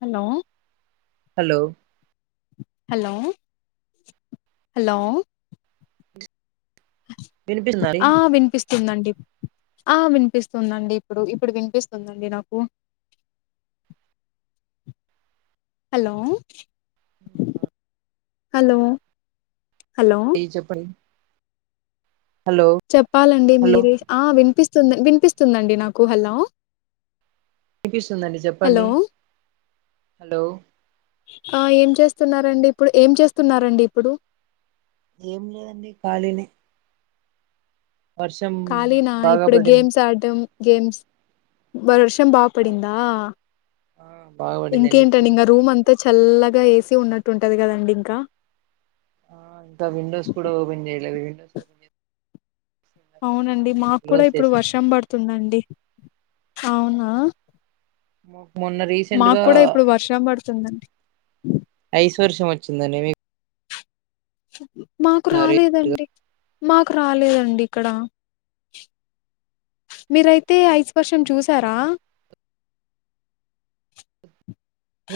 Hello hello hello hello వినిపిస్తుందా అండి దండి ఆ వినిపిస్తుందండి ఇప్పుడు ఇప్పుడు వినిపిస్తుందండి నాకు హలో హలో హలో ఏ చెప్పడి చెప్పాలండి హలో మీర ఆ వినిపిస్త వినిపిస్తుందండి నాకు హలో వినిపిస్తుంది అండి హలో చెప్పండి హలో ఆ ఏం చేస్తున్నారు అండి ఇప్పుడు ఏం చేస్తున్నారు అండి ఇప్పుడు ఏం లేదండి కాలినే ఖాళీనా బాగా ఇప్పుడు పడింది గేమ్స్ ఆడటం గేమ్స్ బర వర్షం ఆ బాపడిందా బాగా పడిందండి ఇంకేంటండి కూల్ ఇంగ ఉంది రూమ్ అంతా క్లైమేట్. చల్లగా ఉన్నట్టు ఉంటది కదండి ఇంకా ఆ ఇంకా విండోస్ కూడా ఓపెన్ చేయలేదు విండోస్ ఓపెన్ చే అవునండి అందుకని మాకు కూడా క్లోజ్ ఇప్పుడు చేశాను వర్షం పడుతుందండి అవునా మొన్న రీసెంట్ మాకు గా కూడా ఇప్పుడు వర్షం పడుతుందండి ఐస్ వర్షం వచ్చిందండి మీకు మాకు రాలేదండి మాకు రాలేదండి. ఇక్కడ మీరైతే ఐస్ వర్షం చూసారా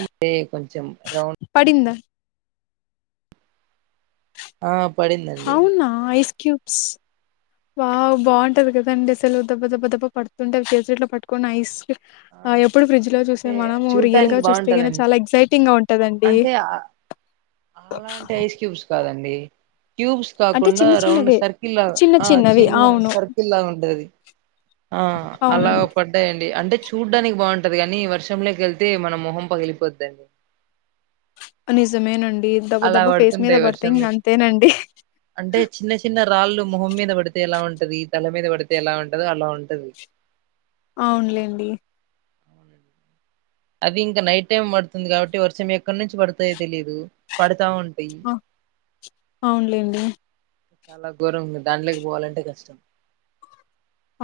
అదే కొంచెం రౌండ్ పడిందా ఆ పడిందండి అవునా ఐస్ క్యూబ్స్ వావ్ ఆ బాగుంటది. కదండి. అసలు దబ్బ దబ్బ దబ్బ పడుతుంటే [unintelligible] పటుకొని ఐస్ ఆ ఎప్పుడు ఫ్రిడ్జ్ లో చూసే అంటే మనము రియల్గా చూడ్డానికి చూస్తే కానీ బాగుంటదండి చాలా ఎక్సైటింగ్గా ఉంటదండి. అంటే ఆ అలాంటి ఐస్ క్యూబ్స్ కాదండి క్యూబ్స్ అంటే కాకుండా చిన్న రౌండ్ చిన్నవే సర్కిల్లా చిన్న ఆ చిన్నవి చిన్న అవును సర్కిల్గా ఉంటది. ఆ అలా అవునండి పడ్డాయ్ అంటే చూడ్డానికి బాగుంటది. కానీ వర్షంలోకి వెళ్తే మన మొహం పగిలిపోద్దండి. నిజమేనండి. దబ్బ అలా దబ్బ ఫేస్ మీద పడుతుంటాయి పడితే వర్షం ఇగా నుంచి అంతేనండి. అంటే చిన్న చిన్న రాళ్ళు మొహం మీద పడితే ఎలా ఉంటది. తల మీద పడితే ఎలా ఉంటదో అలా ఉంటది. అవునులేండి. అది ఇంకా నైట్ టైం పడుతుంది. కాబట్టి వర్షం ఎక్కడి నుంచి పడుతాయో తెలిదు. పడతా ఉంటా పింక్ ఆ, అవునులేండి. చాలా ఘోరం ఉంది. దాంట్లోకి పోవాలంటే కష్టం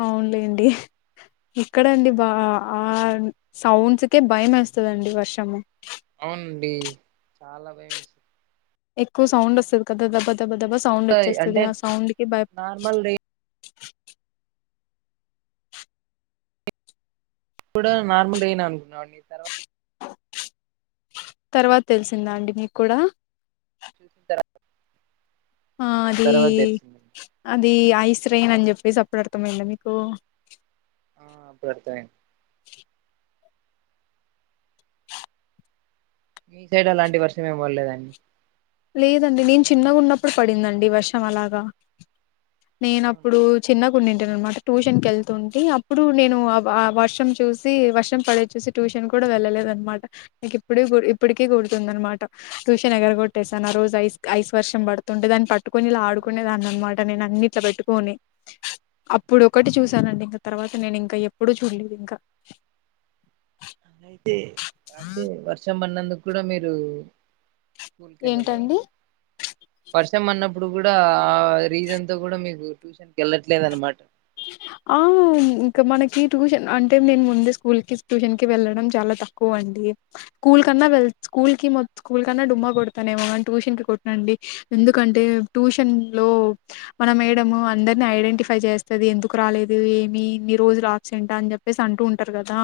అవునులేండి. ఇక్కడండి బా ఆ సౌండ్స్కే భయం వేస్తాదండి వర్షము. అవునండి. చాలా భయం వేసింది. ఎక్కువ సౌండ్ వస్తది. కదా దభ దభ దబ్బా దబ్బా సౌండ్ వచ్చేస్తుంది. అంటే ఆ సౌండ్ కి భయ నార్మల్ రెయిన్ కూడా నార్మల్ అయినా [inaudible] తర్వాత తర్వాత తెలిసిందా అండి మీకు కూడా చూస [inaudible] ఆ అది అది ఐస్ రెయిన్ అని చెప్పేసి అప్పుడు అర్థమైందా మీకు ఆ అప్పుడు అర్థమైంది. మీ సైడ్ అలాంటి వర్షం ఏమ్ పడ్లేదాండి. అ లేదండి నేను చిన్నగా ఉన్నప్పుడు పడిందండి. వర్షం అలాగా నేన అవునా అప్పుడు చిన్న నింటాను. అనమాట ట్యూషన్ క వెళ్తుంటే అప్పుడు నేను ఆ వ వర్షం చూసి వర్షం పడే చూసి ట్యూషన్ కూడా వెళ్ళలేదు అనమాట. నాకు ఇప్పుడ ఇప్పటికి గుర్తుతుంది. అనమాట ట్యూషన్ ఎగరగొ ట్టేసాను రోజు ఐస్ ఐస్ వర్షం పడుతుంటే దాన్ని పట్టుకొని ఇలా ఆడుకునేదాన్ని అనమాట నేను అన్ని ఇట్లా పెట్టుకని అప్పుడు ఒకటి అవునా చూసానండి ఇంక తర్వాత నేను ఇంకా ఎప్పుడుూ చూడలేదు ఇంకా అ అంటే వర్షం పన్నందుకు క్కూడి మీరు స్కూల్ కి ఏంటండి వర్షం పడినప్పుడు అప్పుడు కూడా ఆ రీజన్ తో కూడా మీకు ట్యూషన్కి వెళ్ళట్లేదు అనమాట ఆ ఇంకా మనకి ట్యూషన్ అంటే నేను ముందే స్కూల్ కి ట్యూషన్ కి వెళ్ళడం చాలా తక్కువ అండి స్కూల్ కన్నా వె స్కూల్ కి మొ స్కూల్ కన్నా డుమ్మా కొడతానేమో అని ట్యూషన్ కి కొట్నండి ఎందుకంటే ట్యూషన్ లో మన మేడ అందరిని ఐడెంటిఫై చేస్త అది ఎందుకు రాలేదు ఏమిీ రోజు బ్సెంటా అని చెప్పేసి అంటూ ఉంటారు కదా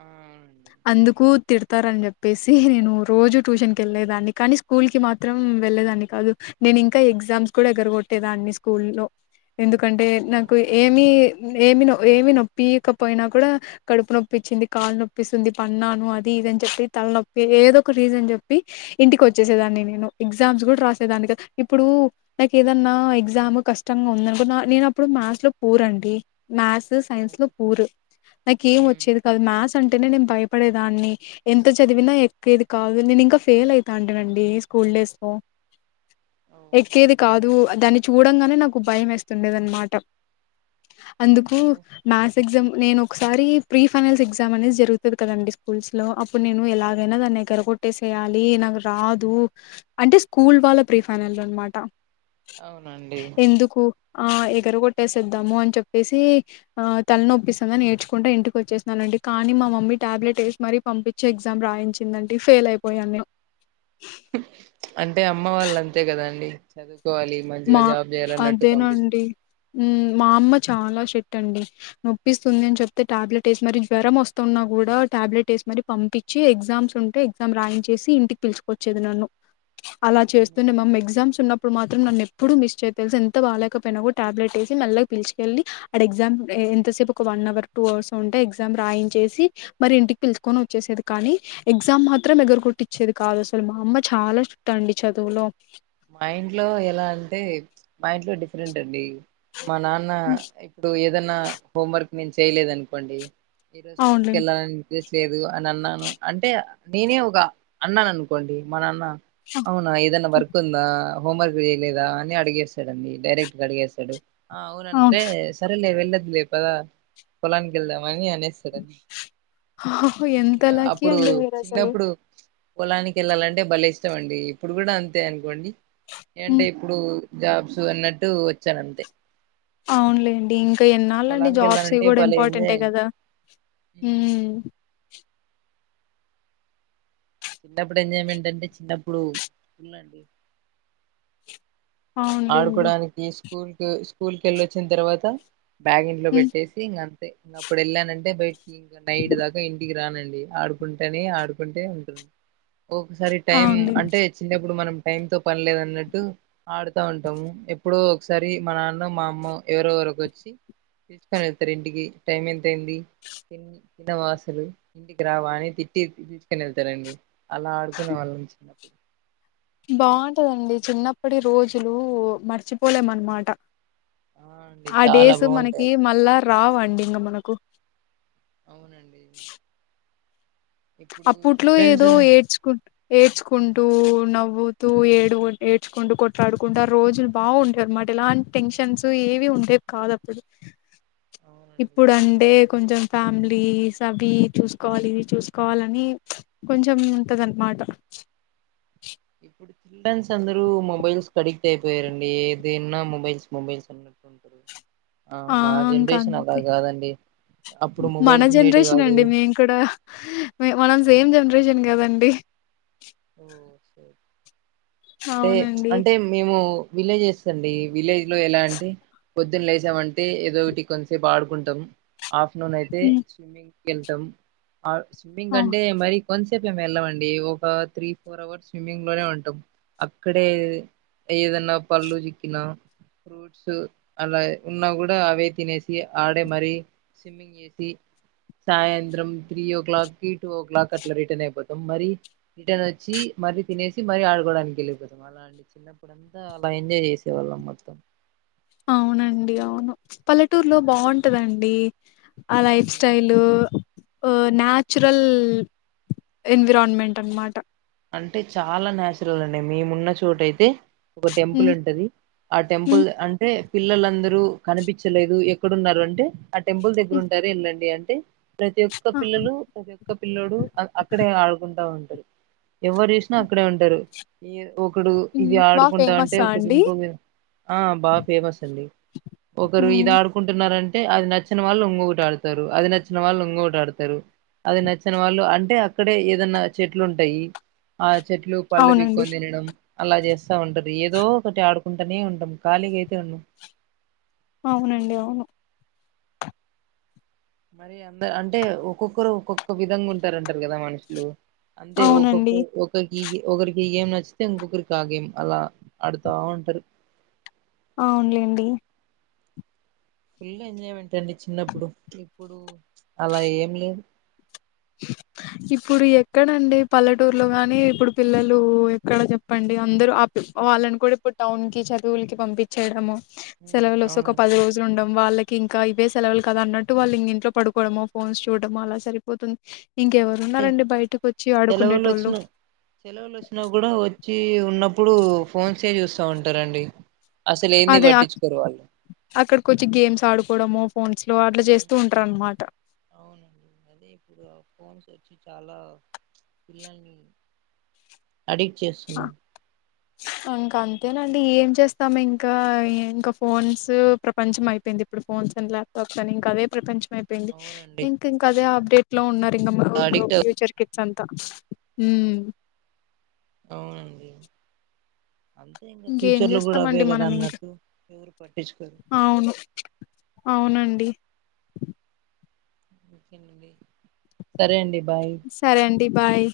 ఆ అవునండి అందుకు తిడతారని చెప్పేసి నేను రోజు ట్యూషన్ కి వెళ్ళలేదాన్ని కానీ స్కూల్ కి మాత్రం వెళ్లేదాన్ని కాదు నేను ఇంకా ఎగ్జామ్స్ కూడా ఎగ్గరగొట్టేదాన్ని స్కూల్ లో ఎందుకంటే ఓ నాకు మరే ఏమి ఏమి ఏమి నొప్పికపోయినా కూడా కడుపు నొప్పిచ్చింది కాళ్లు నొప్పిస్తుంది పన్నాను అది ఇదని చెప్పి తల నొప్పి ఏదో ఒక రీజన్ చెప్పి ఇంటికి వచ్చేసేదాన్ని నేను ఎగ్జామ్స్ కూడా రాసేదానికి ఇప్పుడు నాకు ఏదన్నా ఎగ్జామ్ కష్టంగా ఉందనుకో నేను ఇప్పుడు మాస్ లో పూరండి మాస్ సైన్స్ లో పూరు నాకు ఏం ఉమ్ వచ్చేది కాదు మ్యాచ్ అంటేనే నేను భయపడేదాన్ని ఎంత చదివినా ఎక్కేది కాదు నేను ఇంకా ఫెయిల్ అవుతా అంటేనండి స్కూల్ డేస్ త ఓ ఎక్కేది కాదు దాన్ని చూడంగానే నాకు భయం వేస్తుండేది అనమాట ట అందుకు నేస్ మ్యాథ్స్ ఎగ్జామ్ నేను ఒకసారి ప్రీ ఫైనల్స్ ఎగ్జామ్ అనేది జరుగుతుంది కదండి స్కూల్స్ లో ప్పు నేను ఆ ఎలాగైనా దా దగ్గర కొట్టేసి చేయాలి నాకు రాదు అంటే స్కూల్ వాళ్ళ ప్రీ ఫైనల్ అనమాట అవునండి ఎందుకు ఆ ఎగర కొట్టేసేద్దాము అని చెప్పేసి ఆ తలనొప్పిందని నేర్చుకుంటే ఇంటికి వచ్చేసానండి కానీ మా మమ్మీ టాబ్లెట్ వేసి మరీ పంపించి ఎగ్జామ్ రాయించిందండి ఫెయిల్ అయిపోయాను అంటే అమ్మ వాళ్ళ అంతే కదా అండి చదువు కోవాలి మంచిగా మా జాబ్ చేయాలన్నట్టు అదేనండి పంపిస్తారు మా అమ్మ చాలా షెట్ అండి నొప్పిస్తుంది అని చెప్తే టాబ్లెట్ వేసి మరరి జ్వరం వస్తున్నా కూడా టాబ్లెట్ వేసి మర పంపించి ఎగ్జామ్స్ ఉంటే ఎగ్జామ్ రాయించేసి ఇంటికి పిలుచుకొచ్చేది నన్ను అలా నే చేస్తుండే మమ్ ఎగ్జామ్స్ ఉన్నప్పుడు మాత్రం నన్ను న ఎప్పుడు మిస్ చేయ తెలుసు ఎంత బాాలలేకపోయినా కూడా టాబ్లెట్ వేసి మళ్ళలగా పిలిచుకెళ్ళలి ఆడ ఎగ్జామ్ ఎంతసేపు ఒక వన్ అవర్ టూ అవర్స్ ఉంటే ఎగ్జామ్ రాయించేసి మరి ఇంటికి పిలుచకొని వచ్చేసేది కానీ ఎగ్జామ్ మాత్రం ఎగరగొట్టిచ్చేది కాదు అసలు మా అమ్మ చాలా స్ట్రీట్ అండి చదువులో మా ఇంట్లో ఎలా అంటే మా ఇంట్లో డిఫరెంట్ అండి మా నాన్న హ్మ్. ఇప్పుడు ఏ ఏదన్నా హోం వర్క్ నేను చేయలేదు అనుకోండి ఇరోజ పూల్ అవునులేండి కెలా లేదు అని అన్నాను అంటే నేనే ఒక అన్నాని అనుకోండి మా నాన్న అవునా ఏదన్న వర్క్ హోంవర్క్ చేయలేదా అని అడిగేస్తాడుడి డైరెక్ట్గా అడిగేస్తాడు ఆ అవును అవునంటే సరలే వెల్ పద పొలానికి గెళ్దాం ని అనేస్తాడుని ఎంత ఇకా లక్కీ అప్పుడు అండి మీరు అసలు చిన్నప్పుడు పొలానికి వెళ్ళాలంటే బలే ఇష్టం అండి ఇప్పుడు కూడా అం తే అనుకోండి ఏంటి ఇప్పుడు జాబ్స్ అన్నట్టు వచ్చాను అంతే అవునులేండి ఇంకా ఎన్నాళ్ళండి పొలానికి జాబ్స్ వెళ్ళానంటే కూడా భలే ఎంజాయ్ ఇంపార్టెంట్టే అయింది కదా చిన్నప్పుడు ఎంజాయిమెంట్ అంటే చిన్నప్పుడు అండి అవునులేండి ఆడుకోడానికి స్కూల్ కు స్కూల్ కెళ్ళొచ్చిన తర్వాత బ్యాగ్ ఇంట్లో హ్మ్. పెట్టేసి ఇంగా అప్పుడు వెళ్ళానంటే బయట్ ఇంకా నైట్ దాకా ఇంటికి రానండి ఆడుకుంటనే ఆడుకుంటే ఉంటు ఒకసారి టైం అవునులే అంటే చిన్నప్పుడు మనం టైం తో పనిలేదు అన్నట్టు ఆడు ఉంటాము ఎప్పుడో ఒకసారి మా నాన్ననో మా అమ్మమో ఎవరోఒకరు వచ్చి పిలుచుకొని వెళ్తారు ఇంటికి టైం ఎంతయింది తి తిన్నవా అసలు ఇంటికి రావా అని తిట్టి పిలుచుకోని వెళ్తారండి అలా ఆడుకునే వాళ్ళం చిన్నప్పుడు బాగుంటదండి చిన్నప్పటి రోజులు మర్చిపోలేం అనమాట ఆ అండి ఆ చాలా డేస్ బాగుంటాయి మనకి మళ్ళా రావుఅండి ఇంకా మనకు అవునండి ఇప్పుడు అప్పట్లో స్టూడెంట్స్ ఏదో ఏడ్చుకుంటు ఏడ్చుకుంటూ నవ్వుతూ ఏడు ఏడ్చుకుంటూ కొట్లాడుకుంట రోజులు బాగుండే అనమాట ఎలాంటి టెన్షన్స్ ఏవి ఉండేవి కాదు అప్పుడు అవునండి ఇప్పుడు అంటే కొంచెం ఫ్యామిలీస్ అవి చూసుకోవాలి ఇది చూసుకో కావాలని కొంచెం ఉంటదన్నమాట ఇప్పుడు చిల్డ్రన్స్ అందరూ మొబైల్స్ కి అడిక్ట్ అయిపోయారండి ఏదైన్న మొబైల్స్ మొబైల్స్ అన్నట్టు ఉంటారు ఆ మా ఇంకా జనరేషన్ అలా అంతే కాదండి అప్పుడు మన మొబైల్స్ ఉండేటివి జనరేషన్ కాదు అండి మేము కూడా మనం సేమ్ అవునా జనరేషన్ కదండి ఓ సరే. అంటే అవునండి అంటే మేము విలేజెస్ అండి విలేజ్ లో ఎలాంటే పొద్దున్న లేసామంటే ఏదో ఒకటి కొంతసేపు ఆడుకుంటాం ఆఫ్టర్నూన్ అయితే ఉమ్ స్విమ్మింగ్ కేళ్తాం స్విమ్మింగ్ అవు అంటే మరి కొంతసేపు ఏం వెళ్ళమండీ ఒక త్రీ ఫోర్ అవర్స్ స్విమ్మింగ్ లోనే ఉంటాం అక్కడే ఏదన్నా పళ్ళు చిక్కిన ఫ్రూట్స్ అలా ఉన్నా కూడా అవే తినేసి ఆడే మరీ స్విమ్మింగ్ చేసి సాయంత్రం త్రీ ఓ క్లాక్కిి టూ ఓ క్లాక్కి అట్లా రిటర్న్ అయిపోతాం మరి రిటర్న్ వచ్చి మరీ తినేసి మరీ ఆడుకోవడానికి వెళ్ళిపోతాం అలా అండి చిన్నప్పుడుంతా అలా ఎంజాయ్ చేసేవాళ్ళం మొత్తం అవునండి అవును పల్లెటూరులో బావుంటదండి ఆ లైఫ్ స్టైలు ఉ నాచురల్ ఎన్విరాన్మెంట్ అన్నమాట అంటే చాలా నాచురల్ అండి మేమున్న చోట అయితే ఒక టెంపుల్ ఉంటది ఆ టెంపుల్ అంటే పిల్లలందరూ కనిపిచ్చలేదు ఎక్కడున్నారు అంటే ఆ టెంపుల్ దగ్గరుంటారు ఎళ్ళండి అన్ టే ప్రతి ఒక్క పిల్లలు ప్రతి ఒక్క పిల్లోడు అక్కడే ఆడుకుంటా ఉం ఎవరు చూసినా అక్కడే ఉంటారు ఈ ఒకడు ఇది బాగా ఆడుకుంటా అంటే ఫేమసా ఒకటి అండి ఇంకోది ఆ బా ఫేమస్ అండి ఒకరు హ్మ్. ఇది ఆడుకుంటున్నారం టే అది నచ్చిన వాళ్ళు ఇంగొకటి ఆడుతారు అది నచ్చిన వాళ్ళు ఇంగొకటి ఆడుతారు అది నచ్చిన వాళ్ళు అంటే డే ఏదన్నా చెట్లుంటాయి ఆ చెట్లు పళ్ళు అవునండి పీక్కోని తినడం అలా చేస్తా ఉంటది ఏదో ఒకటి ఆడుకుంటానే ఉంటాం ఖాళీగయితే ఉన్నం అవునండి అవును మరి అంద అంటే ఒక్కొక్కరు ఒక్కొక్క విధంగా ఉంటారంటారు కదా మనుషులు అంటే అవునండి ఒక్కొక్క ఒకకి ఒకరి ఈ గేమ్ నచ్చితే ఇంకొకరికి ఆ గేమ్ అలా ఆడుతా ఉంటారు అవునులేండి ఫుల్ ఎంజాయ్మెంట్ అండి చిన్నప్పుడు ఇప్పుడు అలా ఏం లేదు ఇప్పుడు ఎక్కడండి పల్లెటూర్లో గాని ఇప్పుడు పిల్లలు ఎక్కడ చెప్పండి అందరూ వాళ్ళని కూడా ఇప్పుడు టౌన్ కి చదువులకి పంపిచ్చేయడము సెలవులు వస్తే ఒక అవునండి పది రోజులుండవు వాళ్ళకి ఇంకా ఇవే సెలవులు కదా అన్నట్టు వాళ్ళింగింట్లో పడుకోవడమో ఫోన్స్ చూడటమో అలా సరిపోతుంది ఇంకెవరు ఉన్నారండి బయటకు వచ్చి సెలవులు ఆడుకుండేటోళ్ళు వచ్చిన ప్పుడూ ఫోన్ చెయ్ చూస్తా ఉంటారండి అసలు ఏంది అదే పట్టించుకోరు వాళ్ళు అక్కడకొచ్చి గేమ్స్ ఆడుకు డము ఫోన్స్ లో అట్లా చేస్తూ ఉంటారు అనమాట అవునండి అదే ఇప్పుడు ఆ ఫోన్స్ వచ్చి చాలా పిల్లల్ని అడిక్ట్ చేస్తున్నా ఇంకా అంతేనండి ఏం చేస్తాం ఇంకా ఇంకా ఫోన్స్ ప్రపంచం అయిపోయింది ఇప్పుడు ఫోన్స్ అని ల్యాప్టాప్స్ అని ఇంకా అవే ప్రపంచం అయిపోయింది అవునండి ఇంక ఇంకదే ఆబ్ టెట్లా ఉన్నరు అడిక్ట్ [unintelligible] ఫ్యూచర్ కి సంతా ఊ అవునండి అంతే ఇంకా ఇంకేం ఫ్యూచర్ లో కూడా అవే చేస్తామండి కదా మనం ఇంకా అన్నట్టు ఎవరు పట్టించుకోరు అవును అవునండి ఇంకేం అండి సరే అండి బాయ్ సరే అండి బాయ్